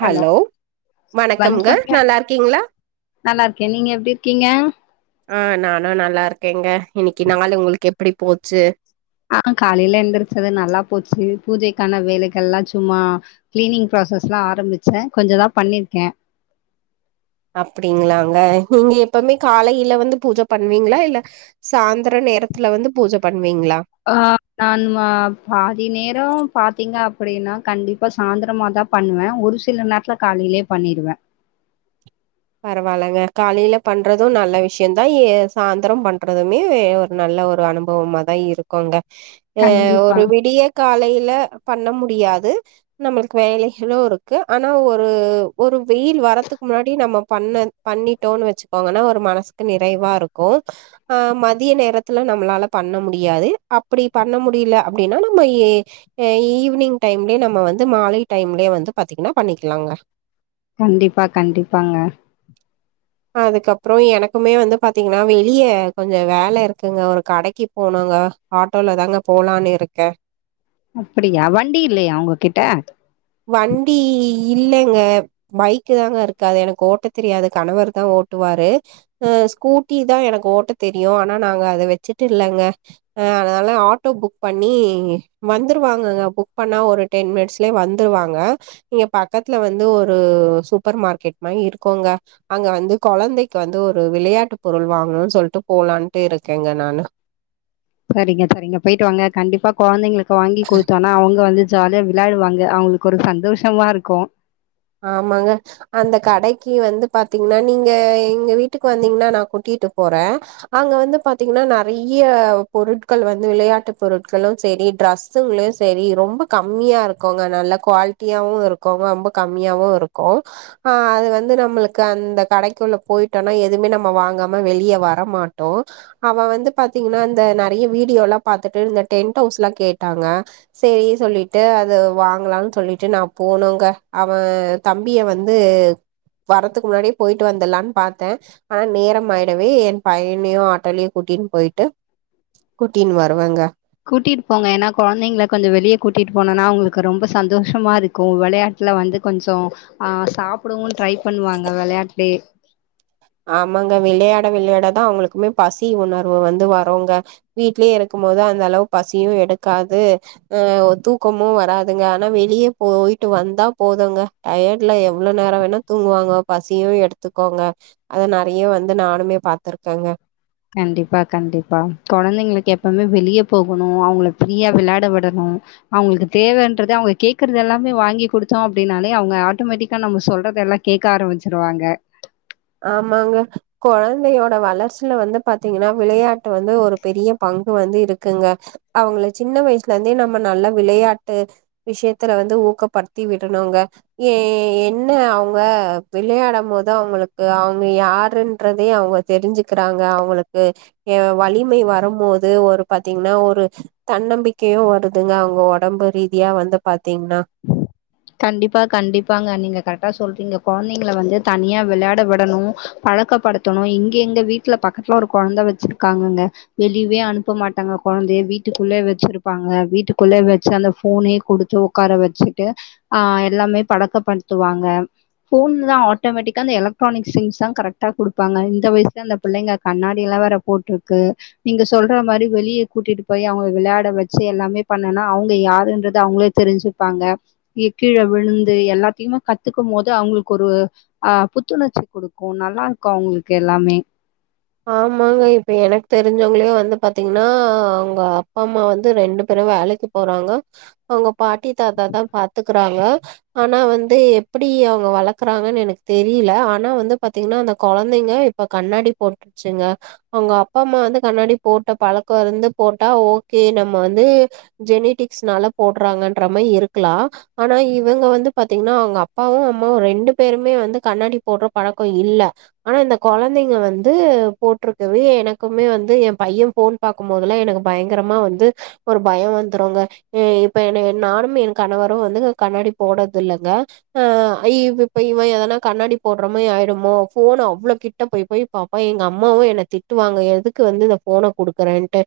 Hello வணக்கம்ங்க வணக்கங்க நல்லா இருக்கீங்களா நல்லா இருக்கே நீங்க எப்டி இருக்கீங்க ஆ நானு நல்லா இருக்கேங்க இன்னைக்கு நாளு உங்களுக்கு எப்டி போச்சு ஆ காலையில எந்திரச்சது நல்லா போச்சு பூஜைக்கான வேலைகல்லா சும்மா கிளீனிங் ப்ராசஸ் லா ஆரம்பிச்ச கொஞ்சோதா பண்ணிருக்க அப்டிங்களாங்க நீங்க எப்பவுமே காலையில வந்து பூஜை பண்ணுவீங்களா இல்ல சாய்ந்தர நேரத்துல வந்து பூஜை பண்ணுவீங்களா ஆ நா வ பாதி நேரோ பாத்தீங்க அப்டின்னா கண்டிப் இப்ப சாயந்திரமாதா பண்ணுவ ஒரு சில நேரத்துல காலையிலயே பண்ணிடுவ பரவாயில்லங்க காலையில பண்றதும் நல்ல விஷயந்தான் சாய்ந்தரோ பண்றதுமே நல்ல ஒரு அனுபவமா தா இருக்குங்க ஆ கண்டிப்பா ஒரு விடிய காலையில பண்ண முடியாது நம்மளுக்கு வேலைகளு இருக்கு ஆனா ஒரு ஒரு வெயில் வரதுக்கு முன்னாடி நம்ம பண்ண பண்ணிட்டோன்னு வச்சுக்கோங்கன்னா ஒரு மனசுக்கு நிறைவா இருக்கு ஆ மதிய நேரத்துல நம்மளால பண்ண முடியாது அப்டி பண்ண முடியல அப்டின்னா நம்ம ஏ ஏ ஈவினிங் டைம்லேயே நம்ம வந்து மாலை டைம்லேயே வந்து பாத்தீங்கன்னா பண்ணிக்கலாங்க கண்டிப்பா கண்டிப்பாங்க அதுக்கப்பறோ எனக்குமே வந்து பாத்தீங்கன்னா வெளியே கொஞ்சம் வேலை இருக்குங்க ஒரு கடைக்கு போனுங்க ஆட்டோல தாங்க போலான்னு இருக்கேன் அப்டியா வண்டி இல்லையா உங்ககிட்ட வண்டி இல்லங்க பைக்கு தாங்க இருக்காது எனக்கு ஓட்ட தெரியாது கணவர் தான் ஓட்டுவாரு ஆ ஸ்கூட்டி தான் எனக்கு ஓட்ட தெரியும் ஆனா நாங்க அத வச்சுட்டு இல்லங்க அதனால ஆட்டோ புக் பண்ணி வந்துருவாங்க புக் பண்ணா ஒரு டென் மினிட்ஸ்லயே வ ருவாங்க நீங்க பக்கத்துல வந்து ஒரு சூப்பர் மார்க்கெட் மாரி இருக்கோங்க அங்க வந்து குழந்தைக்கு வந்து ஒரு விளையாட்டு பொருள் வாங்கணும்னு சொல்ட்டு போலான்ட்டுருக்கேங்க நானு சரிங்க சரிங்க போயிட்டு வாங்க கண்டிப்பா குழந்தைங்களுக்கு வாங்கி குடுத்தோன்னா அவுங்க வந்து ஜாலியா விளையாடுவாங்க அவங்களுக்கு ஒரு சந்தோஷமா இருக்கும் ஆமாங்க அந்த கடைக்கு வந்து பாத்தீங்கன்னா நீங்க எங்க வீட்டுக்கு வந்தீங்கன்னா நா கூட்டிட்டு போறேன் அங்க வந்து பாத்தீங்கன்னா நறைய பொருட்கள் வந்து விளையாட்டு பொருட்களும் சேரி டிரஸ் பசுங்களும் செரி ரொம்ப கம்மியா இருக்கோங்க நல்ல குவாலிட்டியாவும் இருக்கோங்க ரொம்ப கம்மியாவும் இருக்கும் ஆ அது வந்து நம்மளுக்கு அந்த கடைக்குள்ள போயிட்டோனா எதுவுமே நம்ம வாங்காம வெளியே வர மாட்டோ அவ வந்து பாத்தீங்கன்னா இந்த நிறைய வீடியோலா பாத்துட்டு இந்த டென்ட் ஹவுஸ்லாம் கேட்டாங்க சேரி சொல்லிட்டு அது வாங்கலாம்னு சொல்லிட்டு நா போனுங்க அவன் தம்பியை வந்து வரதுக்கு முன்னாடியே போயிட்டு வந்துடலான்னு பார்த்தேன் ஆனா நேரம் ஆயிடவே என் பையனையும் ஆட்டோலயும் கூட்டின்னு போயிட்டு கூட்டின்னு வருவாங்க கூட்டிட்டு போங்க ஏனா கொழந்தைங்களை கொஞ்ச வெளிய கூட்டிகிட்டு போனோம்னா உங்களுக்கு ரொம்ப சந்தோஷமா இருக்கும் வெளையாட்டுல வந்து கொஞ்சம் சாப்பிடவும் ட்ரை பண்ணுவாங்க வெளையாட்டு ஆமாங்க வெளையாட வெளையாட தான் அவங்களுக்குமே பசி உணர்வு வந்து வரும்ங்க வீட்லயே இருக்கும் போது அந்த அளவு பசியும் எடுக்காது அஹ் தூக்கமும் வராதுங்க ஆனா வெளியே போயிட்டு வந்தா போதுங்க டயர்ட்ல எவ்வளவு நேரம் வேணா தூங்குவாங்க பசியும் எடுத்துக்கோங்க அத நெறைய வந்து நானுமே பா்த்திருக்கேங்க கண்டிப்பா கண்டிப்பா கொழந்தைங்களுக்கு எப்பவுமே வெளியே போகணும் அவங்கள பிரீயா வெளையாட விடணும் அவங்களுக்கு தேவைன்றது அவங்க கேடக்குறது எல்லாமே வாங்கி கொடுத்தோம் அப்டினாலே அவங்க ஆட்டோமேட்டிக்கா நம்ம சொல்றது எல்லாம் கேட்க ஆரம்பிச்சிருவாங்க ஆமாங்க கொழந்தையோட வளர்ச்சியில வந்து பாத்தீங்கன்னா வெளையாட்டு வந்து ஒரு பெரிய பங்கு வந்து இருக்குங்க அவங்கள சின்ன வயசுல இருந்தே நம்ம நல்லா வெளையாட்டு விஷயத்துல வந்து ஊக்கப்படுத்தி விடனும்ங்க ஏ என்ன அவங்க விளையாடும் போது அவங்களுக்கு அவங்க யாருன்றதே அவங்க தெரிஞ்சுிக்கிறாங்க அவங்களுக்கு அஹ வலிமை வரும்போது ஒரு பாத்தீங்கன்னா ஒரு தன்னம்பிக்கையையும் வருதுங்க அவங்க உடம்பு ரீதியா வந்து பாத்தீங்கன்னா கண்டிப்பா கண்டிப்பாங்க நீங்க கரெக்டா சொல்றீங்க கொழந்தைங்க வந்து தனியா வெளையாட விடணும் பழக்கப்படுத்த ணும் இங்க எங்க வீட்டுல பக்கத்துல ஒரு கொழந்த வச்சிருக்காங்கங்க வெளியவே அனுப்ப மாட்டாங்க கொழந்தைய வீட்டுக்குள்ளே வச்சிருப்பாங்க வீட்டுக்குள்ளே வச்சு அந்த போனே கொடுத்து உட்கார வச்சுட்டு ஆஹ் எல்லாமே பழக்கப்படுத்துவாங்க ஃபோன் தான் ஆட்டோமேட்டிக்காக அந்த எலக்ட்ரானிக் சிங்ஸ் தான் கரெக்ட கொடுப்பாங்க இந்த வயசல அந்தபுள்ளைங்க கண்ணாடியிலாம் வேற போட்டுருக்கு நீங்க சொல்ற மாறி வெளியே கூட்டிட்டு போய் அவங்க வெளையாட வச்சு எல்லாமே பண்ணுனா அவங்க யாருன்றது அவங்களே தெரிஞ்சு ப்பாங்க கீழ விழுந்து எல்லாத்தையுமே கத்துக்கும் போது அவங்களுக்கு ஒரு ஆஹ் புத்துணர்ச்சி குடுக்கும் நல்லா இருக்கும் அவங்களுக்கு எல்லாமே ஆமாங்க இப்ப எனக்கு தெரிஞ்சவங்களயே வந்து பாத்தீங்கன்னா அவங்க அப்பா அம்மா வந்து ரெண்டு பேரும் வேலைக் கு போறாங்க அவங்க பாட்டி தாத்தா தான் பாத்துக்கறாங்க ஆனா வந்து எப்படி அவங்க வளக்குறாங்கன்னு எனக்கு தெரியல ஆனா வந்து பாத்தீங்கன்னா அந்த கொழந்தைங்க இப்ப கண்ணாடி போட்டுருச்சுங்க அவங்க அப்பா அம்மா வந்து கண்ணாடி போட்ட பழக்கம் இருந்து போட்டா ஓகே நம்ம வந்து ஜெனிடிக்ஸ்னால போடுறாங்கன்ற மாதிரி இருக்கலாம் ஆனா இவங்க வந்து பாத்தீங்கன்னா அவங்க அப்பாவும் அம்மாவும் ரெண்டு பேருமே வந்து கண்ணாடி போடுற பழக்கம் இல்ல ஆனா இந்த கொழந்தைங்க வந்து போட்டிருக்கவே எனக்குமே வந்து என் பையன் போன் பாக்கும்போ தெல்லாம் எனக்கு பயங்கரமா வந்து ஒரு பயம் வந்துருங்க இப்ப என் நானும் கணவரும் வந்து கண்ணாடி போட்டது இல்லைங்க ஆஹ் இப்ப இவன் எதனா கண்ணாடி போடுற மாரி ஆய்டுமோ போனா அவ்ளோ கிட்ட போய் போய் பார்ப்பான் எங்க அம் அம்மாவும் என்னை திட்டுவாங்க எதுக்கு வந்து இந்த போன குடுக்கறேன்ட்டு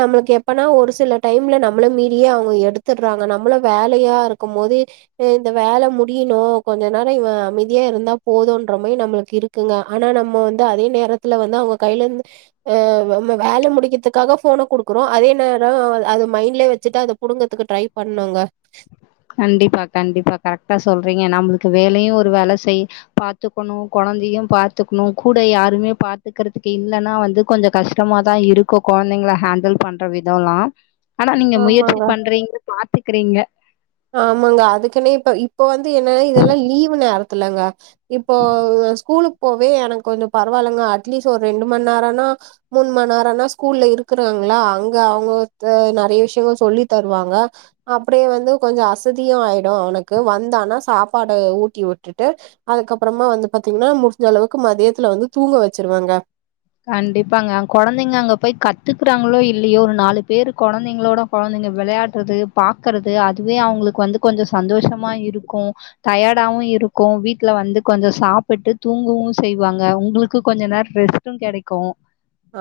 நம்மளுக்கு எப்பனா ஒரு சில டைம்ல நம்மள மீறியே அவங்க எடுத்துடுறாங்க நம்மளும் வேலையா இருக்கும் போது எ இந்த வேல முடியணு கொஞ்ச நேரொ இவெ அமைதியா இருந்தா போதுன்ற மாரி நம்ளுக்கு இருக் குங்க ஆனா நம்ம வந்து அதே நேரத்துல வந்து அவுங்க கையிலெந்து அ நம்ம வேல முடிக்கிற்துக்காக ஃபோன குடுக்குறோ அதே நேரொ அது மைண்ட்லே வெச்சுட்டு அத புடுங்கற்துக்கு ட்ரை பண்ணுங்க கண்டிப்பா கண்டிப்பா கரெக்டா சொல்றீங்க நம்ளுக்கு வேலையு ஒரு வேல செய் பாத்துக்கணு கொழந்தையு பாத்துக்குணு கூட யாருமே பாத்துக்கறதுக்கு இல்லனா வந்து கொஞ்சொ கஷ்டமா தா இருக்கு கொழந்தைங்கள ஹேண்டில் பண்ற விதல்லா ஆனா நீங்க முயற்சி ஆமாங்க பண்றீங்க பாத்துக்கிறீங்க ஆமாங்க அதுக்குன்னே இப்ப இப்ப வந்து என்னன்னா இதெல்லா லீவு நேரத்துலங்க இப்போ ஸ்கூலுக்கு போவே எனக்கு கொஞ்சொ பரவால்லங்க அட்லீஸ்ட் ஒரு ரெண்டு மண் நேரன்னா மூனு மண் நேரன்னா ஸ்கூல்ல இருக்குறாங்களா அங்க அவுங்கட்ட நெறைய விஷ்யங்கள் சொல்லி தருவாங்க அப்டியே வந்து கொஞ்சொ அசதியு ஆயிடு அவனுக்கு வந்தானா சாப்பாட ஊட்டி விட்டுட்டு அதுக்கப்பறமா வந்து பாத்திங்கன்னா முடுஞ்ச அளவுக்கு மதியத்துல வந்து தூங்க வச்சுருவேங்க கண்டிப்பாங்க கொழந்தைங்க அங்க போய் கத்துக்குறாங்களோ இல்லையோ ஒரு நாலு பேரு கொழந்தைங்களோட கொழந்தெங்க வெளையாட்றது பாக்கறது அதுவே அவுங்களுக்கு வந்து கொஞ்சொ சந்தோஷமா இருக்கு டயடாவு இருக்கு வீட்டுல வந்து கொஞ்சொ சாப்பிட்டு தூங்குவு செய்வாங்க உங்களுக்கு கொஞ்ச நேர் ரெஸ் டு கெடைக்கு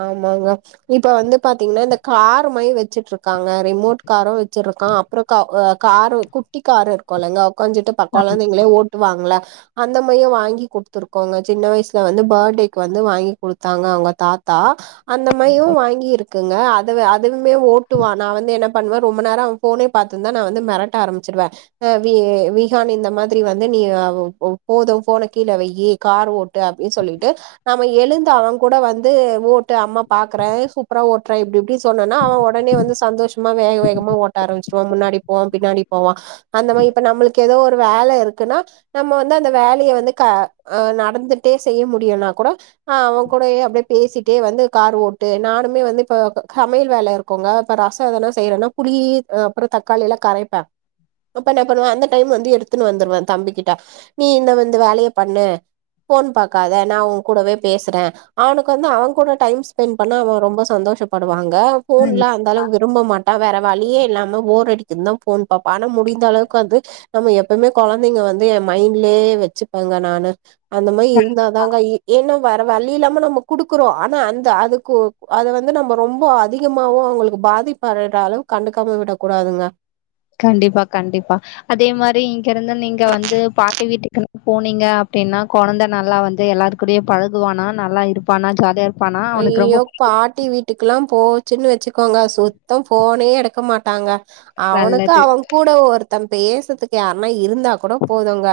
ஆமாங்க இப்ப வந்து பாத்திங்கன்னா இந்த காரு மாறி வச்சுட்டு இருக்காங்க ரிமோட் காரு வச்சிருக்கா அப்றொ கா அ காரு குட்டி காரு இருக்குல்லெங்க உக்காஞ்சிட்டு ப கொழந்தைங்களே ஓட்டுவாங்கள அந்த மாயி வாங்கி குடுத்துருக்கோங்க சின்ன வயசுல வந்து பாடேக்கு வந்து வாங்கி குடுத்தாங்க அவுங்க தாத் தா அந்த மாயு வாங்கி இருக் இருக்குங்க அது அதுவுமே ஓட்டுவா நா வந்து என்ன பண்ணுவே ரொம்ப நேரொ அவெ ஃபோனே பாத்துர்ந்தா நா வந்து மெரட்ட ஆரம்பிச்சிடுவே அ வி விஹான் இந்த மாதிரி வந்து நீ போது ஃபோன கீழ வெயி கார் ஓட் டு அப்டின் சொல்லிட்டு நம்ம எழுந்து அவ கூட வந் து ஓட்டு அம்மா பாக்குறே சூப்பரா ஓட்டுற இப்டி இப்டி சொன்னெனா அவ ஒடனே வந்து சந்தோஷமா வேக வேகமா ஓட் ஆரமிச்சுருவா முன்னாடி போவா பின்னாடி போவா அந்த மாறி இப்ப நம்மளுக்கு ஏதோ ஒரு வேல இருக்குன்னா நம்ம வந்து அந்த வேலைய வந்து க அ நடந்துட்டே செய்ய முடியுன்னா கூட அ அவ கூடயே அப்டே பேசிட்டே வந்து கார் ஓட்டு நானுமே வந்து இப்ப சமையல் வேல இருக்குங்க இப்ப ரசொ எதனா செய்றேன்னா புளி அப்பறொ தக்காளில்லா கரைப்பே அப்பென்னா பண்ணுவா அந்த டைம் வந்து எடுத்துன்னு வந்துருவா தம்பிக்கிட்ட நீ இந்த வந்து வேலைய பண்ணு ஃபோன் பாக்காத நா உ கூடவே பேசுறே அவனுக் கு வந்து அவ கூட டைம் ஸ்பெண்ட் பண்ணா அவ ரொம்ப சந்தோஷப்படுவாங்க ஃபோன்ல அந் தளவு விரும்ப மாட்டா வேற வழியே இல்லாம போர் அடிக்குந் தா ஃபோன் பாப்பா ஆனா முடிந்த அளவுக்கு வந்து நம்ம எப்பய்மே கொழந்தெங்க வந்து என் மைண்ட்லே வச்சுப்பேங்க நானு அந்த மாரி இருந்தாதாங்க ஏன்னா வேற வழி இல்லாம நம்ம குடுக்குறோ ஆனா அந்த அதுக்கு அத வந்து நம்ம ரொம்ப அதிகமாவு அவுங்களுக்கு பாதிப் [unintelligible] கண்டுக்காம விட கூடாதுங்க கண்டிப்பா கண்டிப்பா அதே மாரி இங்கெருந்து நீங்க வந்து பாட்டி வீட்டுக்கினு போனீங்க அப்டின்னா கொழந்த நல்லா வந்து எல்லாரு கூடயே பழகுவானா நல்லா இருப்பானா ஜாலியா இரு அய்யயோ பாட்டி வீட் ட்டுக்குலா போச்சுன்னு வச்சுக்கோங்க சுத்தம் ஃபோனே எடுக்க மாட்டாங்க அவனுக்கு நல்லது. அவ கூட ஒருத்தன் பேசத்துக்கு யாருன்னா இருந்தா கூட போதுங்க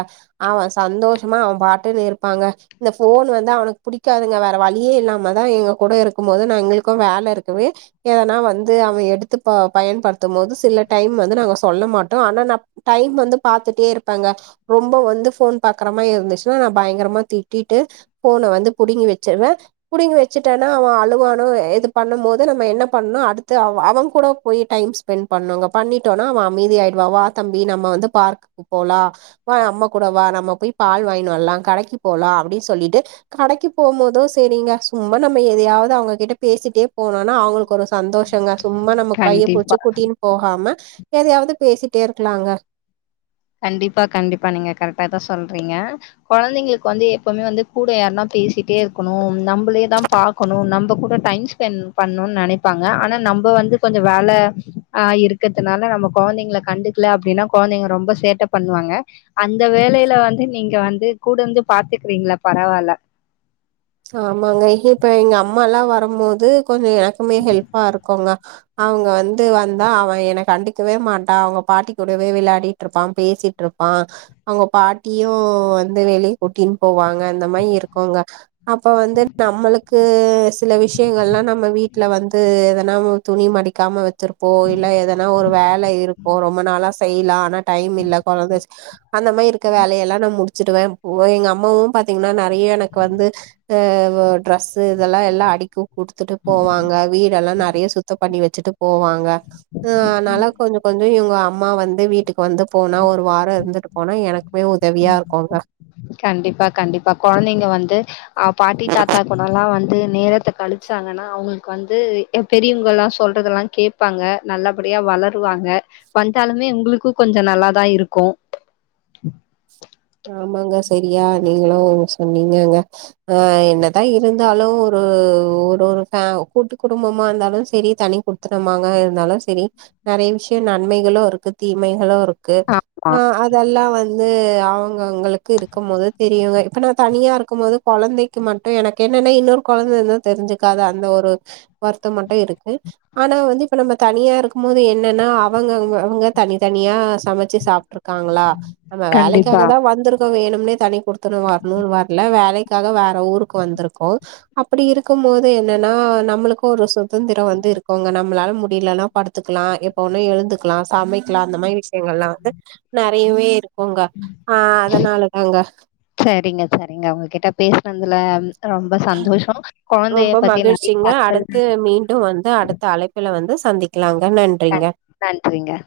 அவன் சந்தோஷமா அவன் பாட்டுன்னே இருப்பாங்க இந்த ஃபோன் வந்து அவனுக்கு புடிக்காதுங்க வேற வழியே இல்லாம நம்மதா எங்க கூட இருக்கும் போது நா எங்களுக்கும் வேல இருக்கவே எதனா வந்து அவன் எடுத்து ப பயன்படுத்தும் போது சில டைம் வந்து நாங்க சொ சொல்ல மாட்டோ ஆனா நா டைம் வந்து பாத்துட்டே இருப்பங்க ரொம்ப வந்து ஃபோன் பாக்குறமாரி இருந்துச்சுன்னா நா பயங்கரமா திட்டிட்டு ஃபோன வந்து புடுங்கி வச்சிருவே புடிங்கி வச்சுட்டனா அவன் அழுவானும் இது பண்ணும் போது நம்ம என்ன பண்ணனும் அடுத்து அவ அவன் கூட போய் டைம் ஸ் ஸ்பெண்ட் பண்ணுவங்க பண்ணிட்டோன்னா அவன் அமைதி ஆயிடுவா வா தம்பி நம்ம வந்து பார்குக்கு போலா வா அம்மா கூட வா நம்ம போய் பால் வாங்கினு வரலாம் கடைக்கு போலா அப்டின்னு சொல்லிட்டு கடைக்கு போம்போதும் சரிங்க சும்மா நம்ம எதையாவது அவங்க கிட்ட பேசிட்டே போனோன்னா அவங்களுக்கு ஒரு சந்தோஷங்க சும்மா நம்ம கைய கண்டிப் பிடிச்சு குட்டின்னு போகாம எதையாவது பேசிட்டே இருக்கலாங்க கண்டிப்பா கண்டிப்பா நீங்க கரெக்டா தா சொல்றீங்க கொழந்தைங்களுக்கு வந்து எப்பவுமே வந்து கூட யாரருன்னா பேசிட்டே இருக்கணும் நம்மளே தா பாக்கணும் நம்ம கூட டைம்ஸ் ஸ்பென்ட் பண்ணுன்னு நெனைப்பாங்க ஆனா நம்ம வந்து கொஞ்சம் வேல ஆ இருக்கத்துனால நம்ம கொழந்தைங்கள கண்டு இல்ல அப்டின்னா கொழந்தைங்க ரொம்ப சேட்ட பண்ணுவாங்க அந்த வேலையில வந்து நீங்க வந்து கூடந்து பாத்துக்கறீங்கள பரவால்ல ஆமாங்க இப்ப எங்க அம்மால்லா வரம் போது கொஞ்சம் எனக்குமே ஹெல்ப்பா இருக்கோங்க அவங்க வந்து வந்தா அவன் என கண்டிக்கவே மாட்டான் அவங்க பாட்டி கூடவே வெளையாடிட்டு இருப்பான் பேசிட்டு இருப்பான் அவங்க பாட்டியும் வந்து வெளிய கூட்டின்னு போவாங்க அந்த மாரி இருக்குங்க அப்ப வந்து நம்மளுக்கு ஸ் சில விஷயங்கள்லா நம்ம வீட்ல வந்து எதுனா துணி மடிக்காம வச் வச்சிருப்போ இல்ல எதனா ஒரு வேல இருக்கோம் ரொம்ப நாளா செய்யலாம் ஆனா டைம் இல்ல கொழந்த அந்த மாரி இருக்க வேலயெல்லா நா முடிச்சிடுவே ஓ எங்க அம்மாவும் பாத்தீங்கன்னா நெறைய எனக்கு வந்து ஆ ட்ரெஸ்ஸு இதெல்லா எல்லா அடிக்கி குடுத்துட்டு போவாங்க வீடெல்லா நெறைய சுத்தம் பண்ணி வச்சுட்டு போவாங்க ஆ அதனால கொஞ்சம் கொஞ்சம் இவங்க அம்மா வந்து வீட்டுக்கு வந்து போனா ஒரு வாரோ இருந்துட்டு போனா எனக்குமே உதவியா இருக்குங்க கண்டிப்பா கண்டிப்பா கொழந்தைங்க வந்து அ பாட்டி தாத்தா கூடல்லா வந்து நேரத்த கழு வச்சாங்கன்னா அவங்களுக்கு வந்து பெரியவங்கல்லா சொல்றதெல்லா கேட்பாங்க நல்லபடியா வளருவாங்க வந்தாலுமே உங்களுக்கும் கொஞ்சம் நல்லாதா இருக்கும் ஆமாங்க சரியா நீங்களும் சொன்னிங்கங்க ஆ என்னதா இருந்தாலும் ஒரு ஒரு ஒரு ஃபே கூட்டு குடும்பமா இருந்தாலும் சரி தனி குடு த்தனமாக இருந்தாலும் சரி நெறைய விஷயம் நன்மைகளும் தீமைகளும் இருக்கு க்கு ஆமா. ஆ அதெல்லா வந்து அவ ங்கவங்களுக்கு இருக்கமோது தெரியுங்க இப்ப நா தனியாருக்குமோது கொழந்தைக்கு மட்டும் எனக்கு என்னன்ன இன்னொரு கொழந்தருந்தா தெரிஞ்சுக்காத அந்த ஒரு வருத்தம் மட்டும் இருக்கு ஆனா வந்து இப்ப நம்ம தனியா இருக்குமோது என்னன்னா அவங்க அவங்க அவங்கத் தனித்தனியா சமச்சு சாப்ட்டுருக் க்காங்களா நம்ம வேலைக்காக் கண்டிப்பா. வந்துருக்கோ வேணும்னே தனிக் குடுத்தணம் வர்ணுன்னு வர்ல வேலைக்காக வேற ஊருக்கு வந்திருக்கோ அப்டி இருக்கும்மோது என்னன்னா நம்மளுக்கும் ஒரு சுதந்திரம் வந்து இருக்கோங்க நம்மளால முடிலன்னா படுத்துக்கலா எப்ப ஓணா எழுந்துக்கலாம் சமைக்கலாம் அந்த மாரி விஷயங்களாம் வந்து நெறையவே இருக் போங்க ஆ அதனால தாங்க சரிங்க சரிங்க உங்ககிட்ட பேசுனதுல ரொம்ப சந்தோஷம் கொழந்தைய ரொம்ப பத்தி நெறைய மகிழ்ச்சிங்க தகவல் அடுத்து மீன் டு வந்து அடுத்த அழைப்பில வந்து சந்திக்கலாங்க நன்றிங்க கண் நன்றிங்க